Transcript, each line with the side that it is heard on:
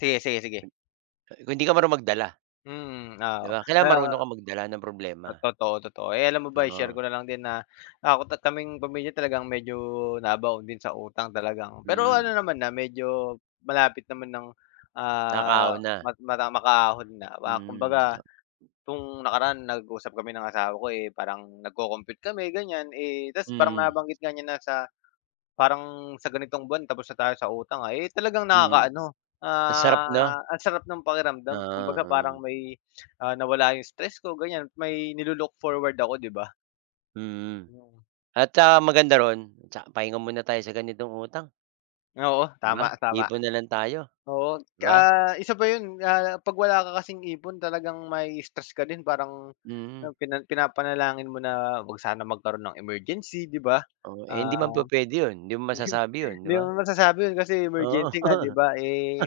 left: Sige, sige, sige.
right: Me Ah, eh, kung hindi ka marunong magdala.
left: Mm,
right: 'Di
left: oo.
right: ba? Kailangan
left: Kaya
right: marunong kang magdala ng problema.
left: toto to totoo. Eh, alam mo ba, i-share
right: Oo.
left: ko na lang din na, ako't at kaming pamilya, talagang medyo nabaon din sa utang, talagang pero ano
right: Mm.
left: naman na, medyo, malapit naman nang, ah,
right: Nakaka-ahon na.
left: mag-mada makaahon na. Wa
right: Mm,
left: kumbaga,
right: 'no.
left: 'tong nakaraan, nag-usap kami ng asawa ko, eh, parang nagko-compute kami, ganiyan, eh tapos parang
right: Mm.
left: nabanggit nga niya na sa, parang sa ganitong buwan tapos na tayo sa utang, ah. Eh, talagang
right: Mm,
left: nakakaano,
right: ang sarap,
left: ah,
right: 'no?
left: ang sarap ng pakiramdam, kumbaga
right: Oo,
left: parang
right: hmm.
left: may, ah, nawala 'yong stress ko, ganiyan, may nilu-look forward ako, 'di ba.
right: Mhm.
left: 'Yong
right: At saka maganda roon, 'tsa pahinga muna tayo sa ganitong utang.
left: Oo,
right: 'Di ba.
left: tama, tama.
right: Ipon na lang tayo,
left: Oo,
right: 'di ba.
left: ah, isa pa 'yon, ah, 'pag wala ka kasing ipon, talagang mai-i-stress ka din. Parang
right: Mm.
left: pina pinapanalangin mo na, huwag sana magkaroon ng emergency, 'di ba.
right: Oo.
left: Ah,
right: Hindi naman pupwede 'yon, hindi mo masasabi 'yon, 'di
left: hindi
right: ba?
left: mo masasabi 'yon, kasi
right: Oo,
left: emergency nga, 'di ba? Eh,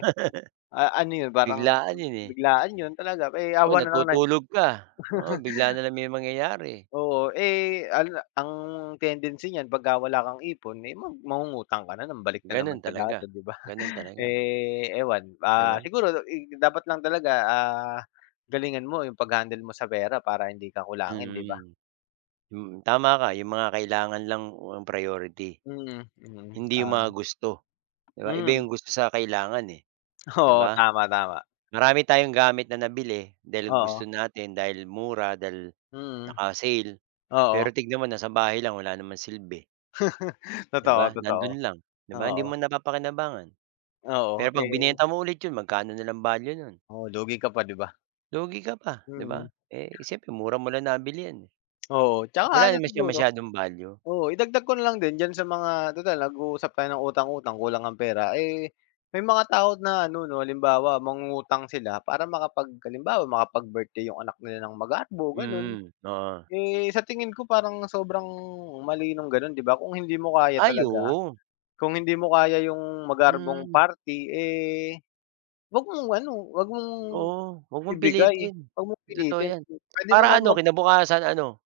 left: a ano 'yon, parang
right: biglaan 'yon,
left: [unintelligible]
right: eh.
left: biglaan 'yon talaga. Eh,
right: O,
left: awa na lang
right: natutulog ka. Oo, bigla na lang may mangyayari.
left: Oo. Eh, ano na ang tendency niyan 'pagka wala kang ipon, eh, mag mangungutang ka na naman, balik na
right: Gano'n
left: naman sa
right: talaga,
left: dati, 'di ba?
right: gano'n talaga.
left: Eh, ewan,
right: 'Di
left: ah,
right: ba.
left: siguro da ig dapat lang talaga, ah, galingan mo 'yong pag-handle mo sa pera, para hindi ka kulangin, 'di ba.
right: Mm. Mm, tama ka, 'yong mga kailangan lang o ang priority.
left: Mm, mm,
right: Hindi 'yong mga
left: ah.
right: gusto, 'di ba, iba
left: Mm.
right: 'yong gusto sa kailangan, eh. 'Di
left: Oo,
right: ba?
left: tama, tama.
right: Marami tayong gamit na nabili dahil
left: Oo.
right: gusto natin, dahil mura, dahil
left: Mm,
right: naka-sale, pero
left: oo.
right: tingnan mo nasa bahay lang, wala namang silbi. 'Di ba,
left: Totoo,
right: nando'n
left: totoo.
right: lang. 'Di ba, hindi
left: Oo.
right: mo napapakinabangan. Pero
left: Oo,
right: 'pag
left: eh
right: binenta mo ulit 'yon, magkano na lang value no'n.
left: Oo, lugi ka pa, 'di ba.
right: Lugi ka pa, 'di ba.
left: Mm.
right: Eh, siyempre mura mo lang nabili 'yan, eh.
left: Oo, 'tsaka
right: Wala
left: ano
right: naman siya
left: siguro,
right: masyadong value.
left: oo, idagdag ko na lang din, diyan sa mga tutal nag-uusap tayo ng utang-utang, kulang ang pera. Eh, may mga tao na ano, 'no, halimbawa, mangungutang sila para makapag halimbawa, makapag-birthday 'yong anak nila ng magarbo, gano'n.
right: Mhm, oo.
left: Eh, sa tingin ko, parang sobrang mali no'ng gano'n, 'di ba, kung hindi mo kaya
right: Ay,
left: talaga,
right: oo.
left: kung hindi mo kaya 'yong magarbong
right: Mm.
left: party, eh, huwag mong ano, huwag mong,
right: Oo. Huwag mong
left: ibigay,
right: pilitin,
left: huwag mong
right: totoo
left: pilitin.
right: 'yan.
left: Puwede
right: Para
left: namang
right: ano,
left: mag
right: kinabukasan ano